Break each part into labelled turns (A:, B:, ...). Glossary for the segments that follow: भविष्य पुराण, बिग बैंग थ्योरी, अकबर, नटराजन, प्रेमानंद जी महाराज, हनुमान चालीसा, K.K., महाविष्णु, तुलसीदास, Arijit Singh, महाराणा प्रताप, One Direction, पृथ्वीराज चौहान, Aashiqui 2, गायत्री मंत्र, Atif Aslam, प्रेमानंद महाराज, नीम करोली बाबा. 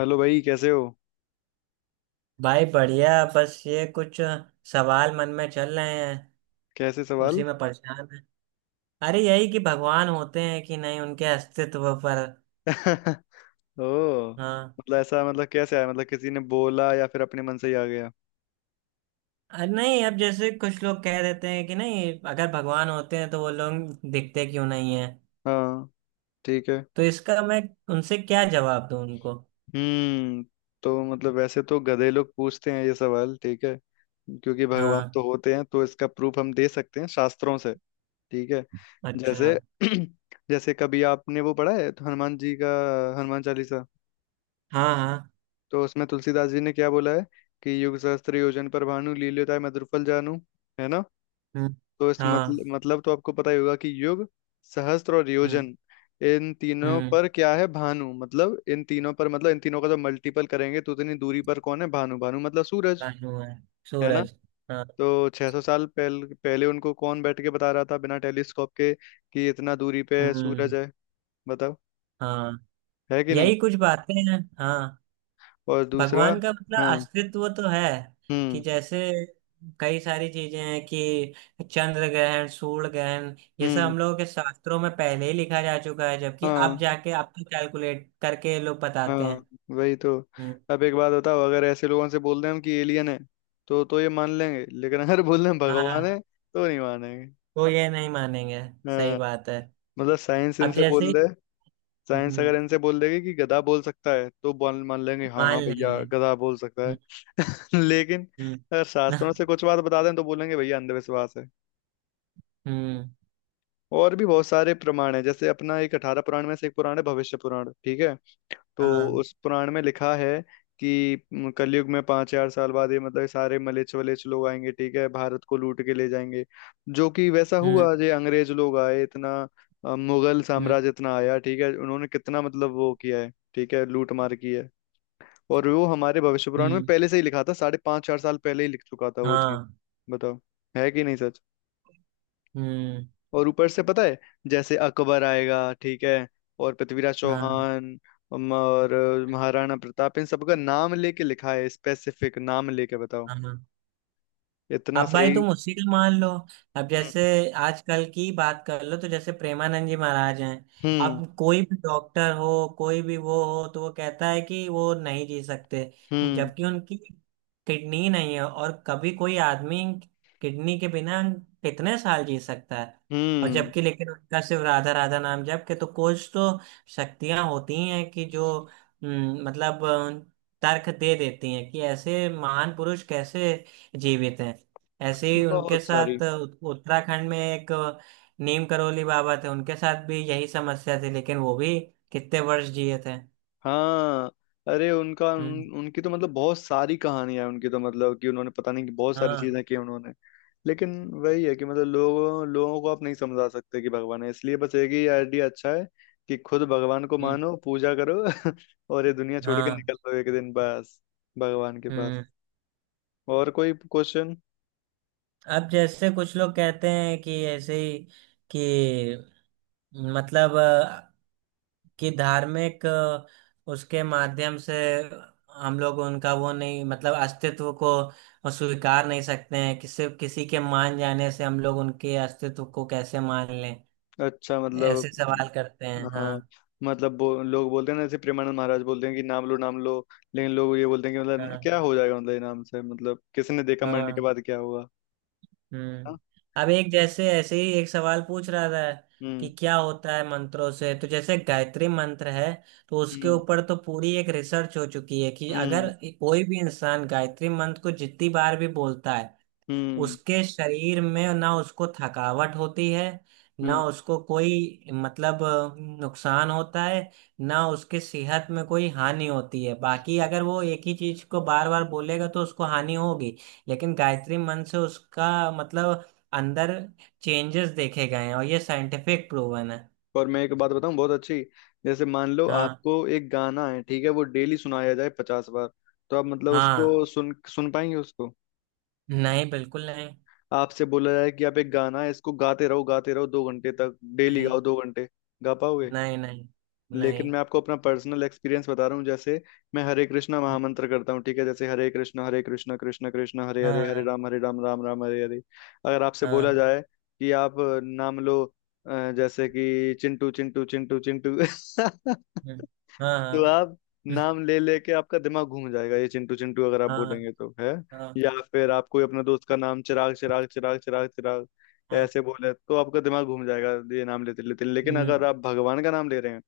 A: Hello भाई। कैसे हो?
B: भाई बढ़िया। बस ये कुछ सवाल मन में चल रहे हैं,
A: कैसे सवाल?
B: उसी में परेशान है। अरे यही कि भगवान होते हैं कि नहीं, उनके अस्तित्व पर।
A: ओ।
B: हाँ।
A: मतलब ऐसा मतलब कैसे आया, मतलब किसी ने बोला या फिर अपने मन से ही आ गया?
B: अरे नहीं, अब जैसे कुछ लोग कह देते हैं कि नहीं, अगर भगवान होते हैं तो वो लोग दिखते क्यों नहीं है।
A: हाँ। ठीक है।
B: तो इसका मैं उनसे क्या जवाब दूं उनको।
A: हम्म तो मतलब वैसे तो गधे लोग पूछते हैं ये सवाल। ठीक है। क्योंकि भगवान
B: हाँ।
A: तो होते हैं तो इसका प्रूफ हम दे सकते हैं शास्त्रों से। ठीक है।
B: अच्छा।
A: जैसे जैसे कभी आपने वो पढ़ा है तो हनुमान जी का, हनुमान चालीसा।
B: हाँ हाँ।
A: तो उसमें तुलसीदास जी ने क्या बोला है कि युग सहस्त्र योजन पर भानु लील्योताय मधुर फल जानू। है ना?
B: हम्म।
A: तो इस
B: हाँ।
A: मतलब तो आपको पता ही होगा कि युग सहस्त्र और
B: हम्म।
A: योजन इन तीनों
B: हम्म।
A: पर क्या है भानु, मतलब इन तीनों पर मतलब इन तीनों का जब मल्टीपल करेंगे तो उतनी दूरी पर कौन है? भानु। भानु मतलब सूरज।
B: भानु है,
A: है ना?
B: सूरज। हाँ।
A: तो 600 साल पहले पहले उनको कौन बैठ के बता रहा था बिना टेलीस्कोप के कि इतना दूरी पे सूरज
B: हम्म।
A: है? बताओ,
B: हाँ,
A: है कि नहीं?
B: यही कुछ बातें हैं, हाँ।
A: और दूसरा।
B: भगवान का मतलब
A: हाँ।
B: अस्तित्व तो है। कि
A: हम्म।
B: जैसे कई सारी चीजें हैं कि चंद्र ग्रहण सूर्य ग्रहण ये सब
A: हम्म।
B: हम लोगों के शास्त्रों में पहले ही लिखा जा चुका है, जबकि अब
A: हाँ।
B: जाके अब तो कैलकुलेट करके लोग बताते
A: हाँ।
B: हैं।
A: वही तो।
B: हम्म।
A: अब एक बात बताओ अगर ऐसे लोगों से बोल दें हम कि एलियन है तो ये मान लेंगे लेकिन अगर बोल दें हम भगवान
B: हाँ,
A: है तो नहीं मानेंगे।
B: तो ये नहीं मानेंगे। सही
A: हाँ।
B: बात है।
A: मतलब साइंस
B: अब
A: इनसे
B: जैसे
A: बोल
B: ही,
A: दे। साइंस
B: हम्म,
A: अगर इनसे बोल देगी कि गधा बोल सकता है तो बोल मान लेंगे हाँ
B: मान
A: हाँ भैया
B: लेंगे।
A: गधा बोल सकता है।
B: हम्म।
A: लेकिन अगर
B: हम्म।
A: शास्त्रों से कुछ बात बता दें तो बोलेंगे भैया अंधविश्वास है।
B: हम्म।
A: और भी बहुत सारे प्रमाण है, जैसे अपना एक 18 पुराण में से एक पुराण है भविष्य पुराण। ठीक है। तो
B: हाँ।
A: उस पुराण में लिखा है कि कलयुग में 5,000 साल बाद ये मतलब सारे मलेच्छ वलेच्छ लोग आएंगे। ठीक है। भारत को लूट के ले जाएंगे। जो कि वैसा
B: हम्म।
A: हुआ ये अंग्रेज लोग आए, इतना मुगल
B: हम्म।
A: साम्राज्य इतना आया। ठीक है। उन्होंने कितना मतलब वो किया है ठीक है लूट मार की है। और वो हमारे भविष्य पुराण में
B: हम्म।
A: पहले से ही लिखा था, साढ़े पांच चार साल पहले ही लिख चुका था वो चीज।
B: हाँ।
A: बताओ, है कि नहीं सच?
B: हम्म।
A: और ऊपर से पता है, जैसे अकबर आएगा ठीक है और पृथ्वीराज
B: हाँ
A: चौहान, और महाराणा प्रताप, इन सबका नाम लेके लिखा है, स्पेसिफिक नाम लेके। बताओ
B: हाँ।
A: इतना
B: अब भाई
A: सही।
B: तुम उसी का मान लो। अब
A: हम्म।
B: जैसे आजकल की बात कर लो तो जैसे प्रेमानंद जी महाराज हैं।
A: हम्म।
B: अब कोई भी डॉक्टर हो, कोई भी वो हो तो वो कहता है कि वो नहीं जी सकते,
A: हम्म।
B: जबकि उनकी किडनी नहीं है। और कभी कोई आदमी किडनी के बिना कितने साल जी सकता है। और
A: हम्म,
B: जबकि लेकिन उनका सिर्फ राधा राधा नाम जप के तो कुछ तो शक्तियां होती हैं कि जो हम्म, मतलब अ, तर्क दे देती हैं कि ऐसे महान पुरुष कैसे जीवित हैं। ऐसे ही उनके
A: बहुत सारी।
B: साथ उत्तराखंड में एक नीम करोली बाबा थे, उनके साथ भी यही समस्या थी, लेकिन वो भी कितने वर्ष जिए थे।
A: हाँ। अरे उनका
B: हम्म।
A: उनकी तो मतलब बहुत सारी कहानियां हैं, उनकी तो मतलब कि उन्होंने पता नहीं कि बहुत सारी
B: हाँ।
A: चीजें की उन्होंने। लेकिन वही है कि मतलब लोगों लोगों को आप नहीं समझा सकते कि भगवान है, इसलिए बस एक ही आइडिया अच्छा है कि खुद भगवान को
B: हम्म।
A: मानो पूजा करो और ये दुनिया छोड़ के
B: हाँ।
A: निकल लो एक दिन, बस भगवान के पास।
B: हम्म।
A: और कोई क्वेश्चन?
B: अब जैसे कुछ लोग कहते हैं कि ऐसे ही कि मतलब अ, कि उसके माध्यम से हम लोग उनका वो नहीं मतलब अस्तित्व को स्वीकार नहीं सकते हैं, कि सिर्फ किसी के मान जाने से हम लोग उनके अस्तित्व को कैसे मान लें।
A: अच्छा मतलब।
B: ऐसे सवाल करते हैं,
A: हाँ।
B: हाँ।
A: मतलब लोग बोलते हैं ना, जैसे प्रेमानंद महाराज बोलते हैं कि नाम लो नाम लो, लेकिन लोग ये बोलते हैं कि मतलब
B: हाँ।
A: क्या हो जाएगा, मतलब ये नाम से मतलब किसने देखा मरने के
B: हाँ।
A: बाद क्या होगा?
B: हम्म।
A: हाँ?
B: अब एक जैसे ऐसे ही एक सवाल पूछ रहा था कि
A: हम्म।
B: क्या होता है मंत्रों से। तो जैसे गायत्री मंत्र है, तो उसके
A: हम्म।
B: ऊपर तो पूरी एक रिसर्च हो चुकी है कि अगर
A: हम्म।
B: कोई भी इंसान गायत्री मंत्र को जितनी बार भी बोलता है,
A: हम्म।
B: उसके शरीर में ना उसको थकावट होती है, ना
A: हम्म।
B: उसको कोई नुकसान होता है, ना उसके सेहत में कोई हानि होती है। बाकी अगर वो एक ही चीज को बार बार बोलेगा तो उसको हानि होगी, लेकिन गायत्री मंत्र से उसका मतलब अंदर चेंजेस देखे गए हैं, और ये साइंटिफिक प्रूवन है।
A: और मैं एक बात बताऊं बहुत अच्छी। जैसे मान लो
B: हाँ।
A: आपको एक गाना है ठीक है वो डेली सुनाया जाए 50 बार, तो आप मतलब
B: हाँ।
A: उसको सुन सुन पाएंगे उसको?
B: नहीं, बिल्कुल नहीं।
A: आपसे बोला जाए कि आप एक गाना है इसको गाते रहो 2 घंटे तक डेली
B: नहीं
A: गाओ 2 घंटे, गा पाओगे?
B: नहीं नहीं
A: लेकिन
B: नहीं।
A: मैं आपको अपना पर्सनल एक्सपीरियंस बता रहा हूँ, जैसे मैं हरे कृष्णा महामंत्र करता हूँ ठीक है, जैसे हरे कृष्णा कृष्णा कृष्णा हरे हरे
B: हाँ।
A: हरे राम राम राम हरे हरे। अगर आपसे बोला
B: हाँ
A: जाए कि आप नाम लो, जैसे कि चिंटू चिंटू चिंटू चिंटू
B: हाँ। हाँ।
A: तो
B: हाँ।
A: आप नाम ले लेके आपका दिमाग घूम जाएगा, ये चिंटू चिंटू अगर आप
B: हाँ।
A: बोलेंगे तो है।
B: हाँ।
A: या फिर आप कोई अपने दोस्त का नाम चिराग चिराग चिराग चिराग चिराग
B: हाँ।
A: ऐसे बोले तो आपका दिमाग घूम जाएगा ये नाम लेते लेते। लेकिन
B: हम्म,
A: अगर आप भगवान का नाम ले रहे हैं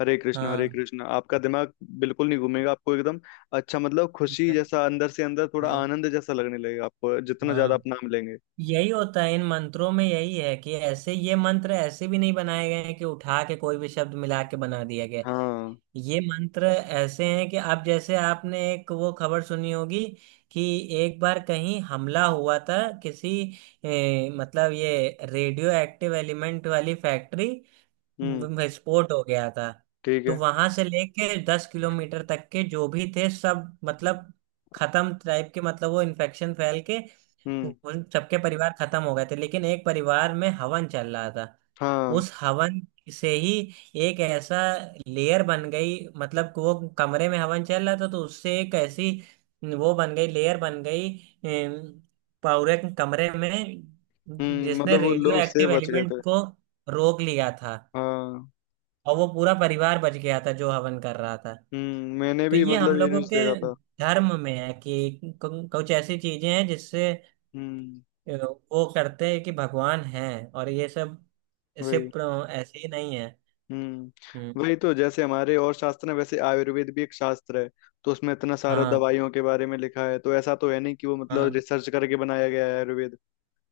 A: हरे कृष्ण हरे
B: हाँ।
A: कृष्ण, आपका दिमाग बिल्कुल नहीं घूमेगा। आपको एकदम अच्छा मतलब खुशी जैसा अंदर से अंदर थोड़ा
B: नहीं,
A: आनंद जैसा लगने लगेगा आपको, जितना ज्यादा
B: हाँ।
A: आप नाम लेंगे।
B: यही होता है इन मंत्रों में, यही है कि ऐसे ये मंत्र ऐसे भी नहीं बनाए गए हैं कि उठा के कोई भी शब्द मिला के बना दिया गया है।
A: हाँ।
B: ये मंत्र ऐसे हैं कि अब जैसे आपने एक वो खबर सुनी होगी कि एक बार कहीं हमला हुआ था किसी ए, मतलब ये रेडियो एक्टिव एलिमेंट वाली फैक्ट्री
A: हम्म।
B: विस्फोट हो गया था।
A: ठीक
B: तो
A: है।
B: वहां से लेके 10 किलोमीटर तक के जो भी थे सब मतलब खत्म टाइप के, मतलब वो इन्फेक्शन फैल के
A: हम्म।
B: उन सबके परिवार खत्म हो गए थे। लेकिन एक परिवार में हवन चल रहा था,
A: हाँ।
B: उस हवन से ही एक ऐसा लेयर बन गई, मतलब कि वो कमरे में हवन चल रहा था तो उससे एक ऐसी वो बन गई, लेयर बन गई, अम, पूरे कमरे में, जिसने
A: मतलब वो
B: रेडियो
A: लोग से
B: एक्टिव
A: बच गए
B: एलिमेंट
A: थे।
B: को रोक लिया था,
A: हाँ।
B: और वो पूरा परिवार बच गया था जो हवन कर रहा था।
A: मैंने
B: तो
A: भी
B: ये हम
A: मतलब ये
B: लोगों
A: न्यूज
B: के
A: देखा था।
B: धर्म में है कि कुछ ऐसी चीजें हैं जिससे
A: हम्म।
B: अ, वो करते हैं कि भगवान है, और ये सब
A: वही।
B: सिर्फ ऐसे ही नहीं है। हम्म।
A: हम्म वही तो, जैसे हमारे और शास्त्र हैं वैसे आयुर्वेद भी एक शास्त्र है। तो उसमें इतना सारा
B: हाँ।
A: दवाइयों के बारे में लिखा है, तो ऐसा तो है नहीं कि वो मतलब
B: हाँ।
A: रिसर्च करके बनाया गया है आयुर्वेद।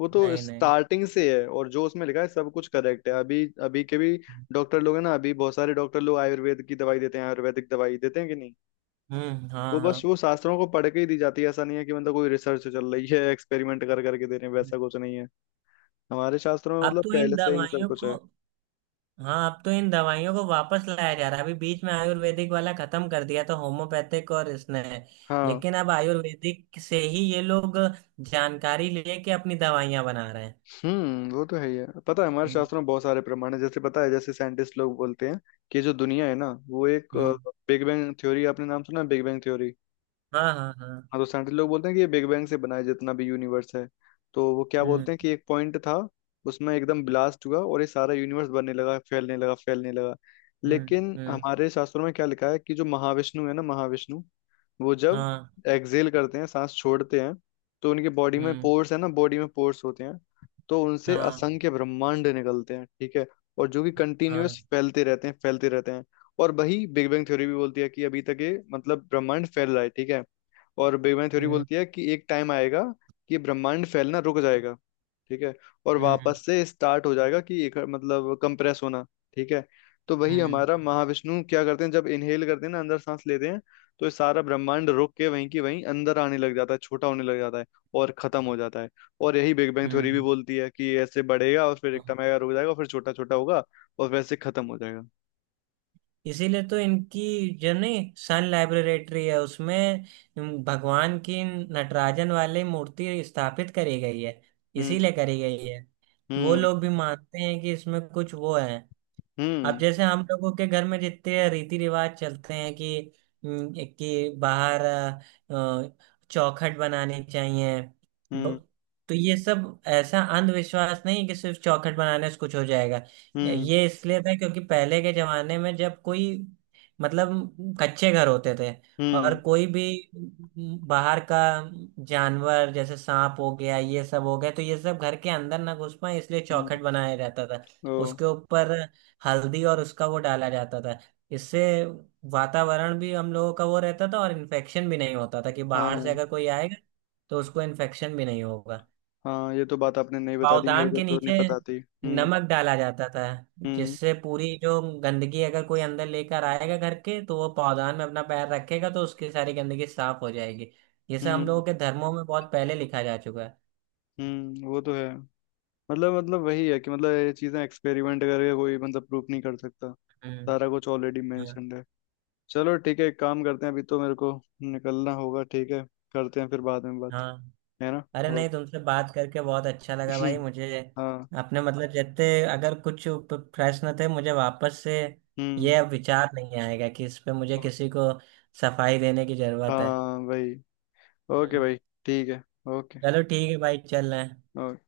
A: वो तो
B: नहीं, नहीं।
A: स्टार्टिंग से है और जो उसमें लिखा है सब कुछ करेक्ट है। अभी अभी के भी डॉक्टर लोग हैं ना, अभी बहुत सारे डॉक्टर लोग आयुर्वेद की दवाई देते हैं, आयुर्वेदिक दवाई देते हैं कि नहीं?
B: हम्म। हाँ।
A: वो
B: हाँ।
A: बस वो शास्त्रों को पढ़ के ही दी जाती है, ऐसा नहीं है कि मतलब कोई रिसर्च चल रही है एक्सपेरिमेंट कर करके दे रहे हैं, वैसा कुछ नहीं है। हमारे शास्त्रों में
B: अब
A: मतलब
B: तो इन
A: पहले से ही सब
B: दवाइयों
A: कुछ है।
B: को, हाँ अब तो इन दवाइयों को वापस लाया जा रहा है। अभी बीच में आयुर्वेदिक वाला खत्म कर दिया था, होम्योपैथिक और इसने,
A: हाँ।
B: लेकिन अब आयुर्वेदिक से ही ये लोग जानकारी लेके अपनी दवाइयां बना रहे हैं।
A: वो तो है ही है। पता है हमारे
B: हम्म।
A: शास्त्रों में बहुत सारे प्रमाण है, जैसे पता है जैसे साइंटिस्ट लोग बोलते हैं कि जो दुनिया है ना वो एक
B: हम्म।
A: बिग बैंग थ्योरी, आपने नाम सुना बिग बैंग थ्योरी?
B: हाँ हाँ हाँ।
A: हाँ। तो साइंटिस्ट लोग बोलते हैं कि ये बिग बैंग से बनाया जितना भी यूनिवर्स है, तो वो क्या बोलते
B: हम्म।
A: हैं कि एक पॉइंट था उसमें एकदम ब्लास्ट हुआ और ये सारा यूनिवर्स बनने लगा, फैलने लगा फैलने लगा।
B: हम्म।
A: लेकिन
B: हम्म।
A: हमारे शास्त्रों में क्या लिखा है कि जो महाविष्णु है ना महाविष्णु वो जब
B: हाँ।
A: एक्सहेल करते हैं सांस छोड़ते हैं, तो उनकी बॉडी में
B: हम्म।
A: पोर्स है ना बॉडी में पोर्स होते हैं, तो उनसे
B: हाँ।
A: असंख्य ब्रह्मांड निकलते हैं। ठीक है। और जो कि
B: हाँ।
A: कंटिन्यूअस फैलते रहते हैं फैलते रहते हैं। और वही बिग बैंग थ्योरी भी बोलती है कि अभी तक ये मतलब ब्रह्मांड फैल रहा है। ठीक है। और बिग बैंग थ्योरी
B: हम्म।
A: बोलती है कि एक टाइम आएगा कि ब्रह्मांड फैलना रुक जाएगा। ठीक है। और
B: हम्म।
A: वापस से स्टार्ट हो जाएगा, कि एक मतलब कंप्रेस होना। ठीक है। तो वही
B: हम्म।
A: हमारा महाविष्णु क्या करते हैं, जब इनहेल करते हैं ना अंदर सांस लेते हैं, तो ये सारा ब्रह्मांड रुक के वहीं की वहीं अंदर आने लग जाता है, छोटा होने लग जाता है और खत्म हो जाता है। और यही बिग बैंग थ्योरी भी बोलती है कि ये ऐसे बढ़ेगा और फिर एक
B: हम्म।
A: टाइम आएगा रुक जाएगा फिर छोटा छोटा होगा और वैसे खत्म हो जाएगा।
B: इसीलिए तो इनकी जो नहीं सन लाइब्रेटरी है उसमें भगवान की नटराजन वाली मूर्ति स्थापित करी गई है,
A: हम्म।
B: इसीलिए करी गई है कि वो
A: हम्म।
B: लोग भी मानते हैं कि इसमें कुछ वो है। अब
A: हम्म।
B: जैसे हम लोगों के घर में जितने रीति रिवाज चलते हैं कि बाहर चौखट बनानी चाहिए,
A: हम्म।
B: ब- तो ये सब ऐसा अंधविश्वास नहीं है कि सिर्फ चौखट बनाने से कुछ हो जाएगा।
A: हम्म।
B: ये इसलिए था क्योंकि पहले के जमाने में जब कोई मतलब कच्चे घर होते थे,
A: हम्म।
B: और कोई भी बाहर का जानवर जैसे सांप हो गया ये सब हो गया, तो ये सब घर के अंदर ना घुस पाए इसलिए
A: हम्म,
B: चौखट बनाया जाता था।
A: ओ।
B: उसके ऊपर हल्दी और उसका वो डाला जाता था, इससे वातावरण भी हम लोगों का वो रहता था और इन्फेक्शन भी नहीं होता था कि
A: हाँ।
B: बाहर से अगर कोई आएगा तो उसको इन्फेक्शन भी नहीं होगा।
A: हाँ ये तो बात आपने नहीं बता दी, मेरे
B: पावदान
A: को
B: के
A: तो नहीं
B: नीचे
A: पता थी। हम्म।
B: नमक डाला जाता था,
A: हम्म।
B: जिससे पूरी जो गंदगी अगर कोई अंदर लेकर आएगा घर के, तो वो पावदान में अपना पैर रखेगा तो उसकी सारी गंदगी साफ हो जाएगी। ये सब हम
A: हम्म।
B: लोगों के धर्मों में बहुत पहले लिखा जा चुका है।
A: वो तो है, मतलब वही है कि मतलब ये चीजें एक्सपेरिमेंट करके कोई मतलब प्रूफ नहीं कर सकता।
B: हम्म।
A: सारा कुछ ऑलरेडी
B: हाँ।
A: मेंशन्ड है। चलो ठीक है, एक काम करते हैं, अभी तो मेरे को निकलना होगा। ठीक है। करते हैं फिर बाद में बात।
B: हाँ।
A: है ना?
B: अरे
A: ओके।
B: नहीं, तुमसे बात करके बहुत अच्छा लगा भाई मुझे।
A: हाँ।
B: अपने मतलब जितने अगर कुछ प्रश्न थे, मुझे वापस से
A: हम्म।
B: ये अब विचार नहीं आएगा कि इस पे मुझे किसी को सफाई देने की जरूरत है।
A: हाँ भाई। ओके
B: हम्म।
A: भाई। ठीक है। ओके।
B: चलो ठीक है भाई, चल रहे हैं।
A: ओके।